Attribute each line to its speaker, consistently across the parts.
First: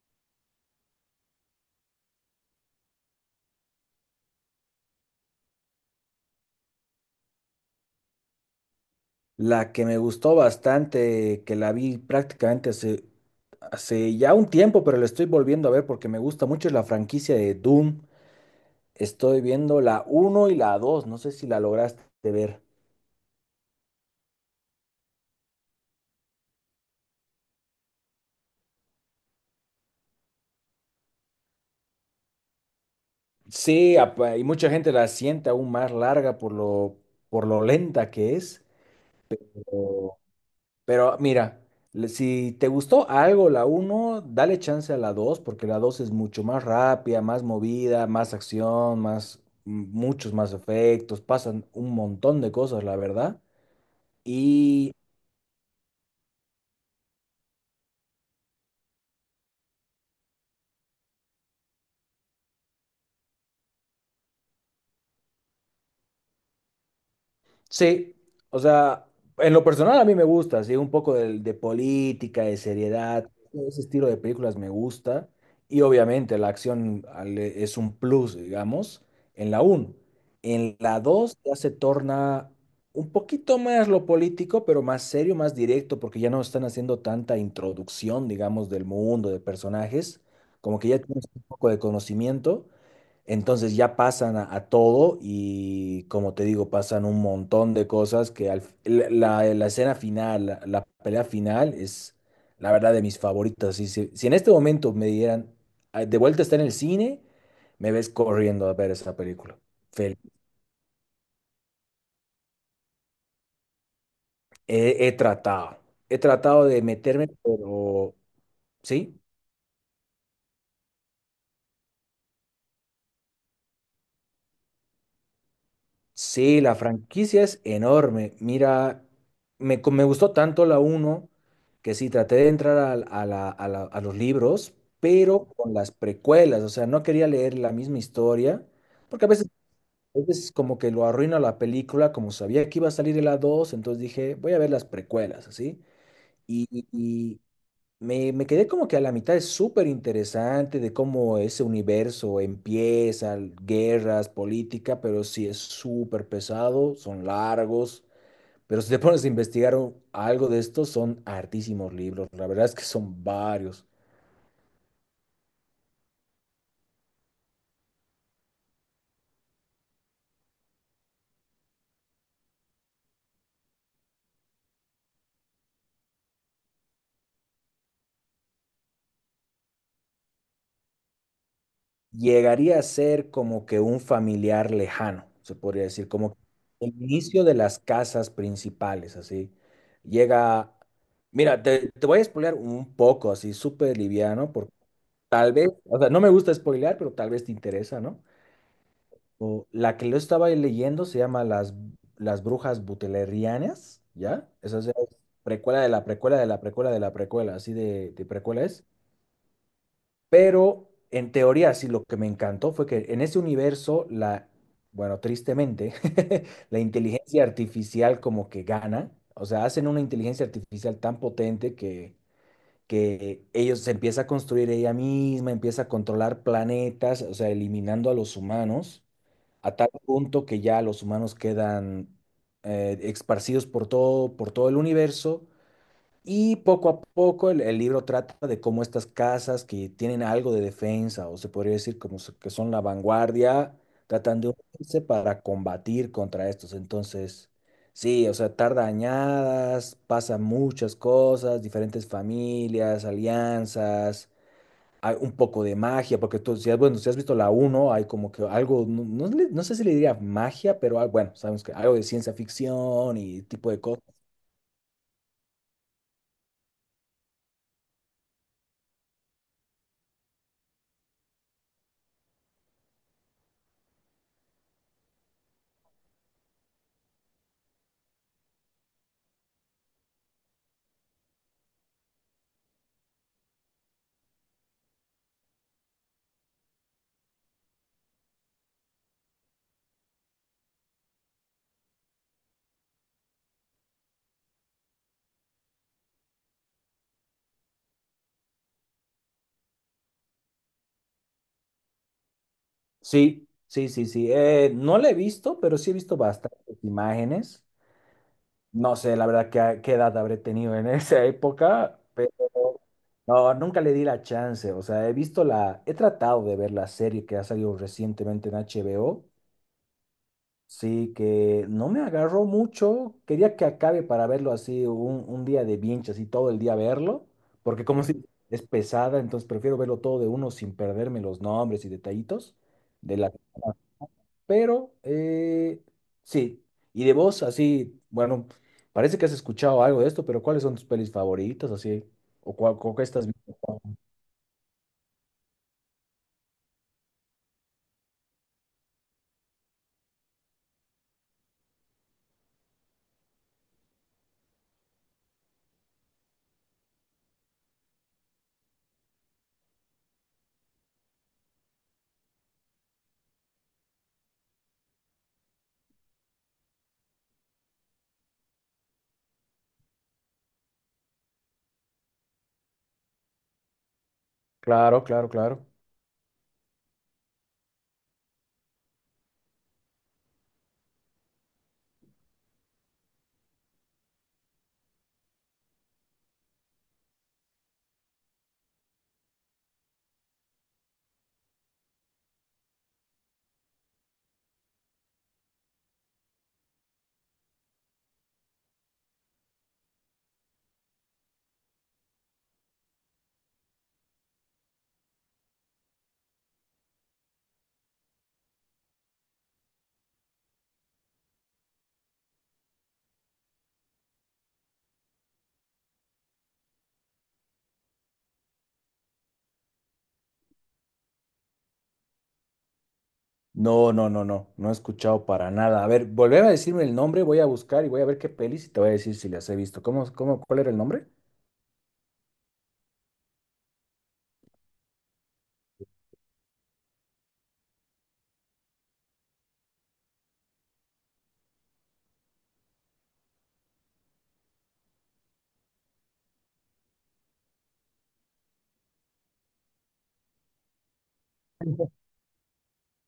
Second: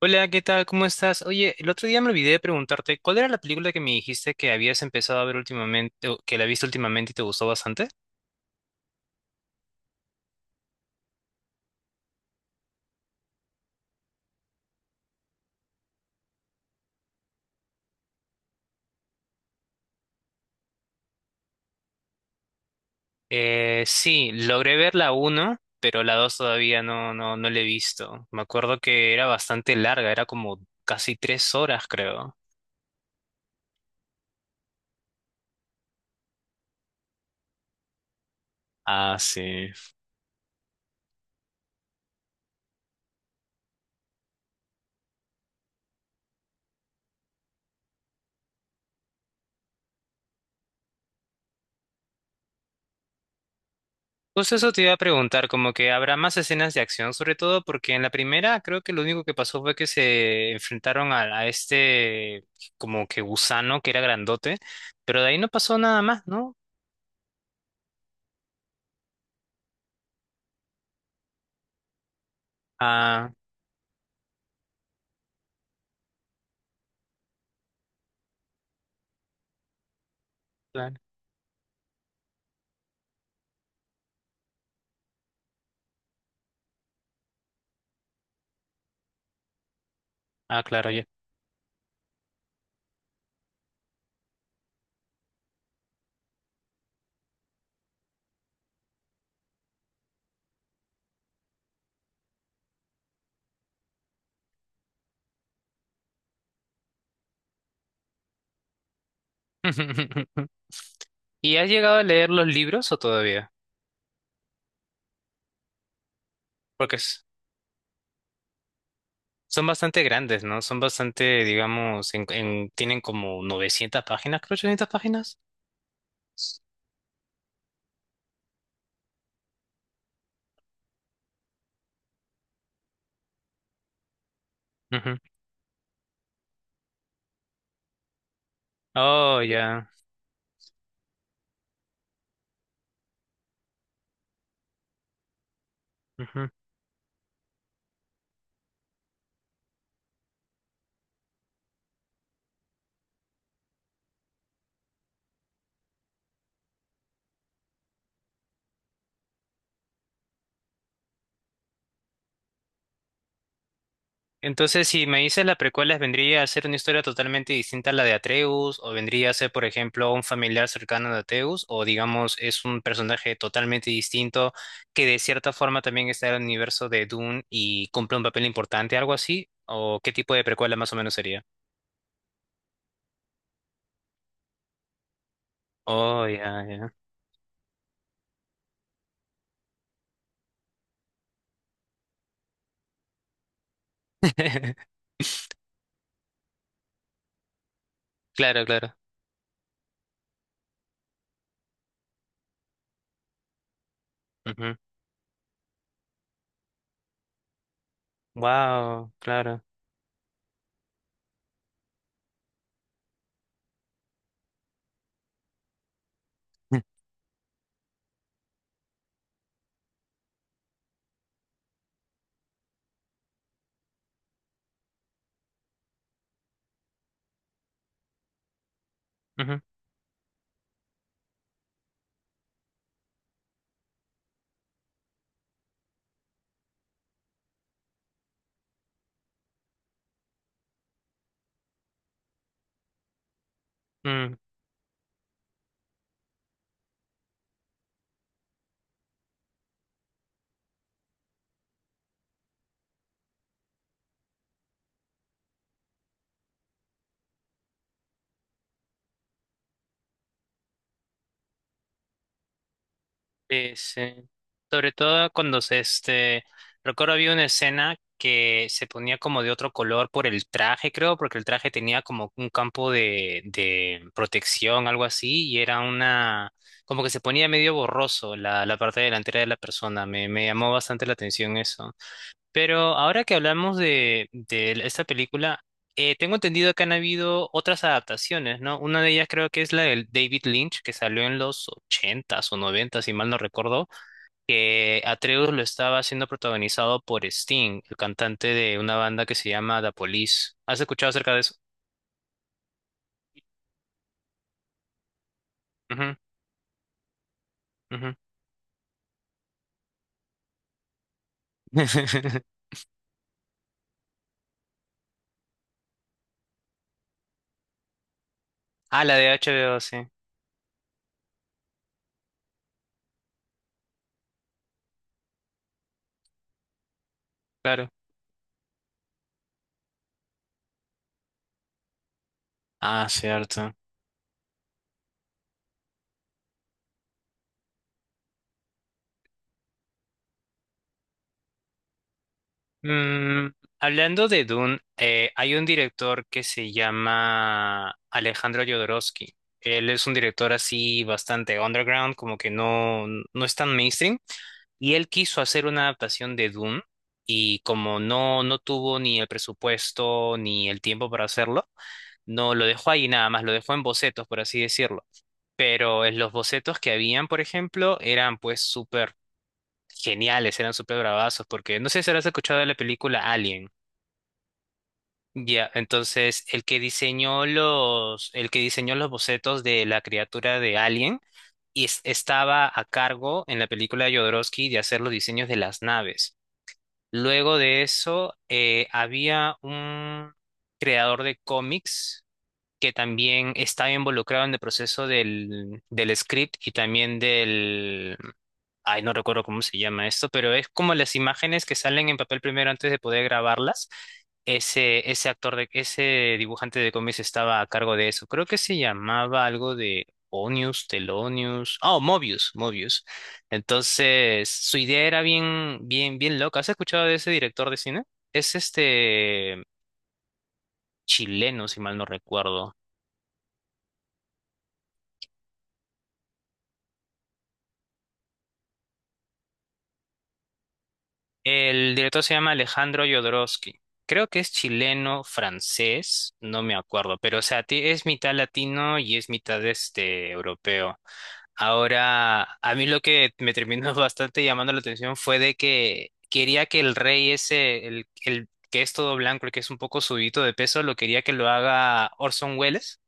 Speaker 1: Hola, ¿qué tal? ¿Cómo estás? Oye, el otro día me olvidé de preguntarte, ¿cuál era la película que me dijiste que habías empezado a ver últimamente, o que la viste últimamente y te gustó bastante?
Speaker 2: La que me gustó bastante, que la vi prácticamente hace ya un tiempo, pero la estoy volviendo a ver porque me gusta mucho, es la franquicia de Doom. Estoy viendo la uno y la dos, no sé si la lograste ver.
Speaker 1: Sí, logré ver la 1, pero la 2 todavía no, no la he visto. Me acuerdo que era bastante larga, era como casi 3 horas, creo.
Speaker 2: Sí, y mucha gente la siente aún más larga por lo lenta que es.
Speaker 1: Ah, sí.
Speaker 2: Pero mira, si te gustó algo la uno, dale chance a la 2 porque la 2 es mucho más rápida, más movida, más acción, muchos más efectos, pasan un montón de cosas, la verdad.
Speaker 1: Justo eso te iba
Speaker 2: Y
Speaker 1: a preguntar, como que habrá más escenas de acción, sobre todo porque en la primera creo que lo único que pasó fue que se enfrentaron a este como que gusano que era grandote, pero de ahí no pasó nada más, ¿no?
Speaker 2: sí, o sea, en lo personal a mí me gusta, sí, un poco de política, de seriedad,
Speaker 1: Ah,
Speaker 2: ese estilo de películas me gusta y obviamente la acción es un plus, digamos, en la uno. En
Speaker 1: claro.
Speaker 2: la 2 ya se torna un poquito más lo político, pero más serio, más directo, porque ya no están haciendo tanta introducción, digamos, del mundo, de personajes,
Speaker 1: Ah,
Speaker 2: como que
Speaker 1: claro,
Speaker 2: ya
Speaker 1: ya.
Speaker 2: tienes un poco de conocimiento. Entonces ya pasan a todo y, como te digo, pasan un montón de cosas que la escena final, la pelea final es la verdad de mis favoritas. Si en este momento me dieran, "Ah, de vuelta está en el cine", me ves corriendo a ver esa película. Fel-
Speaker 1: ¿Y has llegado a leer los libros o todavía?
Speaker 2: he, he tratado, he tratado de
Speaker 1: Porque es-
Speaker 2: meterme, pero sí.
Speaker 1: Son bastante grandes, ¿no? Son bastante, digamos, tienen como 900 páginas, creo, 800 páginas.
Speaker 2: Sí, la franquicia es enorme. Mira, me gustó tanto la uno que sí, traté de entrar a los libros,
Speaker 1: Ujú.
Speaker 2: pero con las precuelas. O sea, no quería leer la misma historia, porque
Speaker 1: Oh, ya.
Speaker 2: a veces como que lo arruina la película. Como sabía que iba a salir en la 2, entonces dije, voy a ver las precuelas, así. Y me quedé como que a la mitad. Es súper interesante de cómo ese universo empieza, guerras, política, pero sí es súper pesado, son largos, pero si te pones a investigar algo de esto, son hartísimos libros, la verdad es que son varios.
Speaker 1: Entonces, si me dices las precuelas, ¿vendría a ser una historia totalmente distinta a la de Atreus? ¿O vendría a ser, por ejemplo, un familiar cercano de Atreus? ¿O digamos, es un personaje totalmente distinto que de cierta forma también está en el universo de Dune y cumple un papel importante, algo así? ¿O qué tipo de precuela más o menos sería?
Speaker 2: Llegaría a ser como que un familiar lejano, se podría decir,
Speaker 1: Oh,
Speaker 2: como
Speaker 1: ya, ya.
Speaker 2: el inicio de las casas principales, así. Llega, mira, te voy a spoilear un poco, así, súper liviano. Tal vez, o sea, no me gusta spoilear, pero tal vez te interesa, ¿no?
Speaker 1: Claro, claro.
Speaker 2: O, la que lo estaba leyendo se llama Las Brujas Butlerianas, ¿ya? Esa es precuela de la precuela de la precuela de la precuela, así de precuela es.
Speaker 1: Wow, claro.
Speaker 2: Pero en teoría, sí, lo que me encantó fue que en ese universo, bueno, tristemente, la inteligencia artificial como que gana. O sea, hacen una inteligencia artificial tan potente que ellos se empieza a construir ella misma, empieza a controlar planetas, o sea, eliminando a los humanos,
Speaker 1: Ujú,
Speaker 2: a tal punto que ya los humanos quedan esparcidos por todo el universo, y poco a poco el libro trata de cómo estas casas que tienen algo de defensa, o se podría decir como que son la vanguardia,
Speaker 1: mm.
Speaker 2: tratan de unirse para combatir contra estos. Entonces, sí, o sea, tarda añadas, pasan muchas cosas, diferentes familias, alianzas, hay un poco de magia, porque tú, si has, bueno, si has visto la uno hay como que algo, no sé si le diría magia, pero ah, bueno, sabemos que algo de ciencia ficción y tipo
Speaker 1: Sí,
Speaker 2: de cosas.
Speaker 1: sí. Sobre todo cuando recuerdo había una escena que se ponía como de otro color por el traje, creo, porque el traje tenía como un campo de protección, algo así, y era una, como que se ponía medio borroso la parte delantera de la persona. Me llamó bastante la atención eso. Pero ahora que hablamos de esta película, tengo entendido que han habido otras adaptaciones, ¿no? Una de ellas creo que es la del David Lynch, que salió en los ochentas o noventas, si mal no recuerdo, que Atreus lo estaba siendo protagonizado por Sting, el cantante de una banda que se llama The Police. ¿Has escuchado acerca de eso?
Speaker 2: Sí, sí, sí, sí. No la he visto, pero sí he
Speaker 1: Ujú,
Speaker 2: visto bastantes imágenes.
Speaker 1: ujú.
Speaker 2: No sé, la verdad, qué edad habré tenido en esa época, pero no, nunca le di la chance. O sea, he visto la, he tratado de ver la serie que ha salido recientemente en
Speaker 1: Ah, la
Speaker 2: HBO.
Speaker 1: de HBO, sí,
Speaker 2: Sí, que no me agarró mucho. Quería que acabe para verlo así un día de binge, así todo el día verlo, porque
Speaker 1: claro.
Speaker 2: como si es pesada, entonces prefiero verlo todo de uno sin perderme los nombres y detallitos.
Speaker 1: Ah,
Speaker 2: De la,
Speaker 1: cierto.
Speaker 2: pero eh, sí, y de vos, así, bueno, parece que has escuchado algo de esto, pero ¿cuáles son tus pelis favoritas, así? ¿O cuál, o qué estás
Speaker 1: Mm,
Speaker 2: viendo?
Speaker 1: hablando de Dune, hay un director que se llama Alejandro Jodorowsky. Él es un director así bastante underground, como que no, no es tan mainstream. Y él quiso hacer una adaptación de Dune y como no, no tuvo ni el presupuesto ni el tiempo para hacerlo, no lo dejó ahí nada más, lo dejó en bocetos, por así decirlo. Pero en los bocetos que habían, por ejemplo, eran pues súper geniales, eran súper bravazos, porque no sé si habrás escuchado de la película Alien.
Speaker 2: Claro, claro, claro.
Speaker 1: Ya, entonces el que diseñó los, el que diseñó los bocetos de la criatura de Alien estaba a cargo en la película de Jodorowsky de hacer los diseños de las naves. Luego de eso, había un creador de cómics que también estaba involucrado en el proceso del script y también del, ay, no recuerdo cómo se llama esto, pero es como las imágenes que salen en papel primero antes de poder grabarlas ese, ese actor de, ese dibujante de cómics estaba a cargo de eso. Creo que se llamaba algo de Onius, Telonius, oh, Mobius, Mobius. Entonces, su idea era bien, bien, bien loca. ¿Has escuchado de ese director de cine? Es este chileno, si mal no recuerdo.
Speaker 2: No, no, no, no, no he escuchado para nada. A ver, volver a decirme el nombre, voy a buscar y voy a ver qué pelis y te voy a decir si las he visto. Cuál era el nombre?
Speaker 1: El director se llama Alejandro Jodorowsky. Creo que es chileno, francés, no me acuerdo, pero o sea, ti- es mitad latino y es mitad este europeo. Ahora, a mí lo que me terminó bastante llamando la atención fue de que quería que el rey ese, el que es todo blanco, el que es un poco subidito de peso, lo quería que lo haga Orson Welles.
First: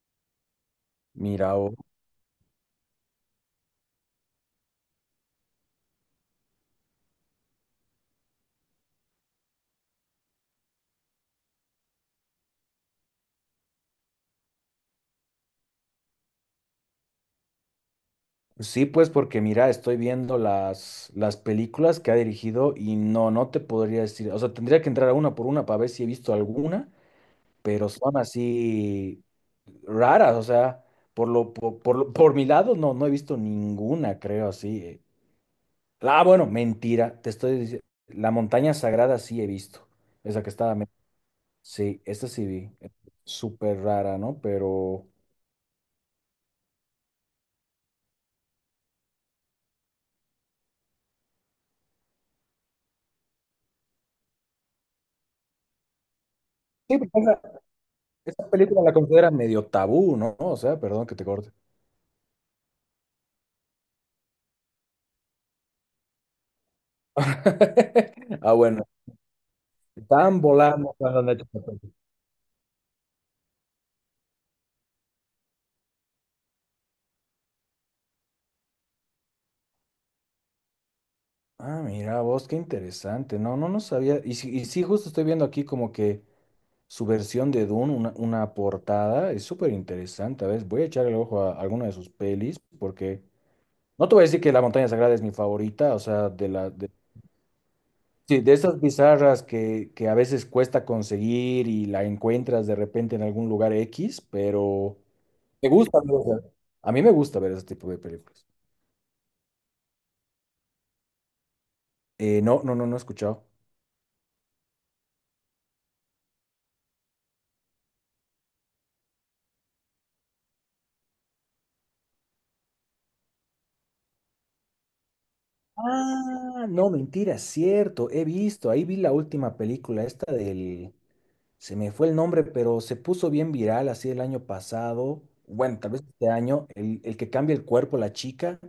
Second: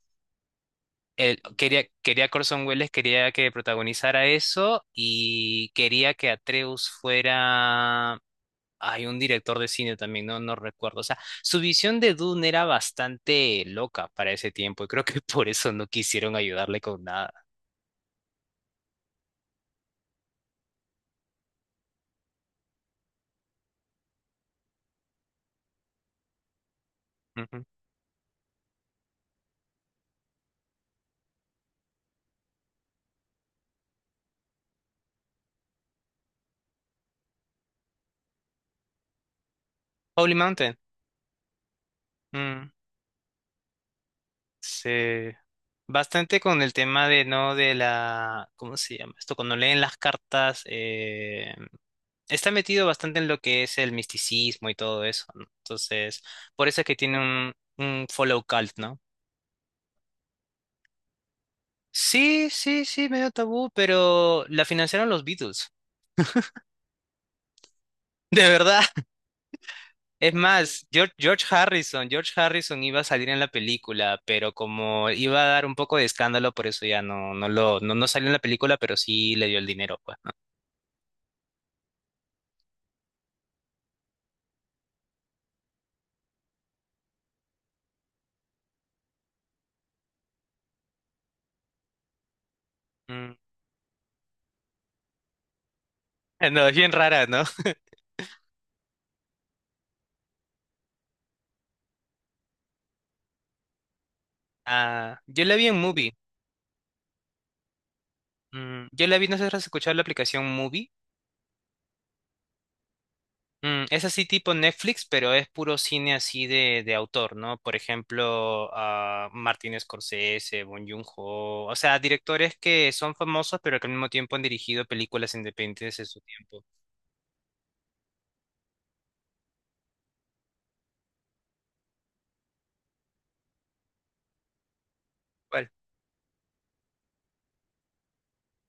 Speaker 1: Él
Speaker 2: Mira,
Speaker 1: quería, quería que Orson Welles quería que protagonizara eso y quería que Atreus fuera... Hay un director de cine también, no recuerdo. O sea, su visión de Dune era bastante loca para ese tiempo y creo que por eso no quisieron ayudarle con nada.
Speaker 2: sí, pues porque mira, estoy viendo las películas que ha dirigido y no, no te podría decir, o sea, tendría que entrar a una por una para ver si he visto alguna,
Speaker 1: Ujú.
Speaker 2: pero son así raras, o sea, por mi lado no, no he visto ninguna, creo, así. Ah, bueno, mentira, te estoy diciendo, La Montaña Sagrada sí he visto,
Speaker 1: Holy
Speaker 2: esa que
Speaker 1: Mountain.
Speaker 2: sí, esta sí
Speaker 1: Mm.
Speaker 2: vi, súper rara, ¿no? Pero
Speaker 1: Se bastante con el tema de no de la ¿cómo se llama esto? Cuando leen las cartas está metido bastante en lo que es el misticismo y todo eso, ¿no? Entonces, por eso es que
Speaker 2: sí, porque
Speaker 1: tiene
Speaker 2: esa,
Speaker 1: un follow
Speaker 2: esa
Speaker 1: cult,
Speaker 2: película la
Speaker 1: ¿no?
Speaker 2: consideran medio tabú, ¿no? O sea, perdón que te corte.
Speaker 1: Sí, sí, sí, medio tabú, pero la financiaron los Beatles. De
Speaker 2: Ah,
Speaker 1: verdad.
Speaker 2: bueno,
Speaker 1: Es
Speaker 2: estaban
Speaker 1: más,
Speaker 2: volando cuando han
Speaker 1: George
Speaker 2: hecho esta película.
Speaker 1: Harrison, George Harrison iba a salir en la película, pero como iba a dar un poco de escándalo, por eso ya no, no salió en la película, pero sí le dio el dinero, pues.
Speaker 2: Ah, mira vos, qué interesante. No, no, no sabía. Y sí, justo estoy viendo aquí como que su versión de Dune, una portada, es súper interesante. A ver, voy a echarle el ojo a alguna de sus pelis, porque
Speaker 1: Mm,
Speaker 2: no te voy a decir que La Montaña Sagrada es mi favorita, o sea,
Speaker 1: No, es bien rara, ¿no?
Speaker 2: sí, de esas bizarras que a veces cuesta conseguir y la encuentras de repente en algún lugar X, pero
Speaker 1: Ah, yo la vi
Speaker 2: me
Speaker 1: en
Speaker 2: gusta.
Speaker 1: movie.
Speaker 2: ¿No? O sea, a mí me gusta ver ese tipo de películas.
Speaker 1: Mm, yo la vi, no sé si has escuchado la aplicación movie.
Speaker 2: No, no, no, no he escuchado.
Speaker 1: Mm, es así tipo Netflix, pero es puro cine así de autor, ¿no? Por ejemplo, ah, Martin Scorsese, Bong Joon-ho, o sea, directores que son famosos, pero que al mismo tiempo han dirigido películas independientes en su tiempo.
Speaker 2: Ah, no, mentira, cierto, he visto, ahí vi la última película, esta se me fue el nombre, pero se puso bien viral así el año pasado,
Speaker 1: ¿Cuál?
Speaker 2: bueno, tal vez este año, el que cambia el cuerpo, la chica.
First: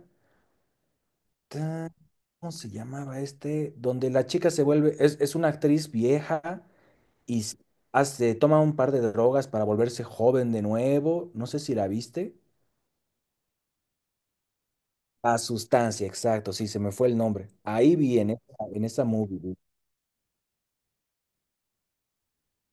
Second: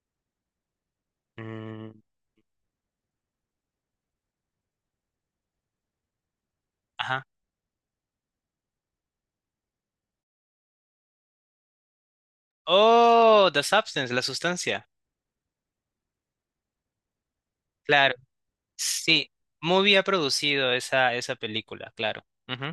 Speaker 2: Ta-
Speaker 1: Mm,
Speaker 2: ¿Cómo se llamaba este? Donde la chica se vuelve, es una actriz vieja
Speaker 1: ajá.
Speaker 2: y hace, toma un par de drogas para volverse joven de nuevo, no sé si la viste.
Speaker 1: Oh, The Substance, la sustancia.
Speaker 2: La sustancia, exacto, sí, se me fue el nombre. Ahí
Speaker 1: Claro.
Speaker 2: vi en esa
Speaker 1: Sí,
Speaker 2: movie vi.
Speaker 1: muy bien producido esa, esa película, claro. Ujú.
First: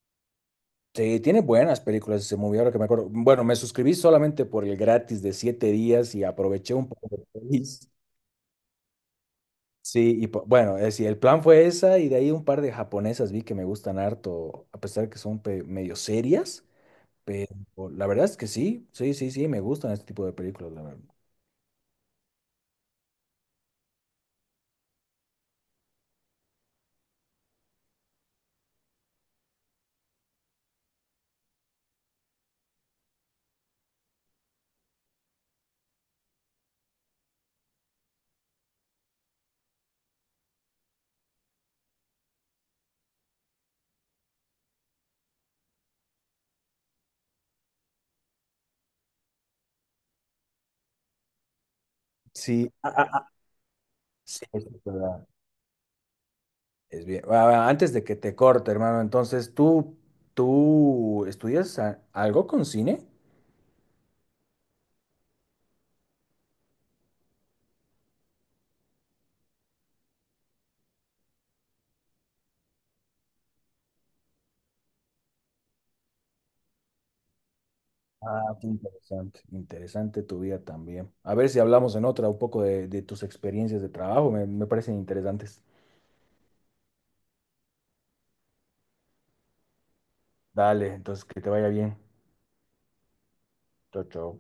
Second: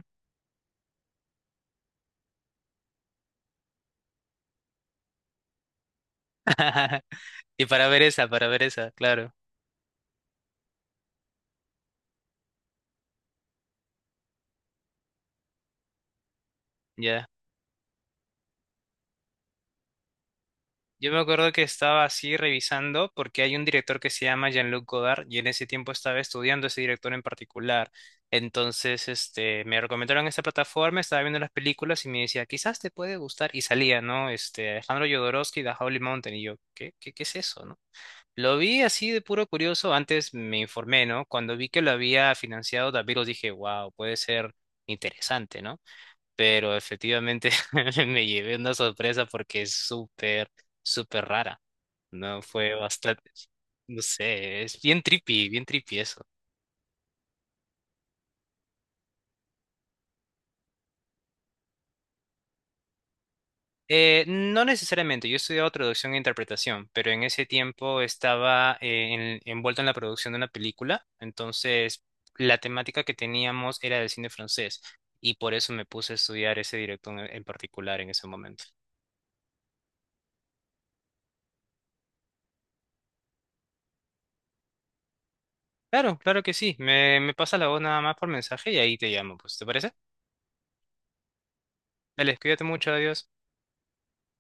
Speaker 2: Sí, tiene buenas películas ese movie, ahora que me acuerdo. Bueno, me suscribí solamente por el gratis de siete días y aproveché un poco de
Speaker 1: Y
Speaker 2: pelis.
Speaker 1: para ver esa, claro,
Speaker 2: Sí, y bueno, es decir, el plan fue esa y de ahí un par de japonesas vi que me gustan harto, a pesar que son medio serias,
Speaker 1: ya.
Speaker 2: pero la verdad es que sí, sí, sí, sí, me gustan este tipo de películas, la verdad.
Speaker 1: Yo me acuerdo que estaba así revisando porque hay un director que se llama Jean-Luc Godard y en ese tiempo estaba estudiando ese director en particular. Entonces, me recomendaron esta plataforma, estaba viendo las películas y me decía, quizás te puede gustar. Y salía, ¿no? Alejandro Jodorowsky, The Holy Mountain. Y yo, qué es eso, no?". Lo vi así de puro curioso, antes me informé, ¿no? Cuando vi que lo había financiado Daviros dije, wow, puede ser interesante, ¿no? Pero efectivamente me llevé una sorpresa porque es súper, súper rara, ¿no?
Speaker 2: Sí,
Speaker 1: Fue
Speaker 2: ah, ah, ah,
Speaker 1: bastante, no
Speaker 2: sí,
Speaker 1: sé,
Speaker 2: es
Speaker 1: es bien
Speaker 2: verdad,
Speaker 1: trippy, bien trippy.
Speaker 2: es bien. Ah, ah, antes de que te corte, hermano, entonces, ¿tú, tú estudias algo con cine?
Speaker 1: No necesariamente, yo he estudiado traducción e interpretación, pero en ese tiempo estaba envuelto en la producción de una película, entonces la temática que teníamos era del cine francés y por eso me puse a estudiar ese director en particular en ese
Speaker 2: Ah,
Speaker 1: momento.
Speaker 2: qué interesante, interesante tu vida también. A ver si hablamos en otra un poco de tus experiencias de trabajo, me parecen interesantes.
Speaker 1: Claro, claro que sí, me pasa la voz nada más por mensaje y ahí te llamo, pues, ¿te parece?
Speaker 2: Dale, entonces que te vaya bien.
Speaker 1: Dale, cuídate mucho, adiós.
Speaker 2: Chao, chao.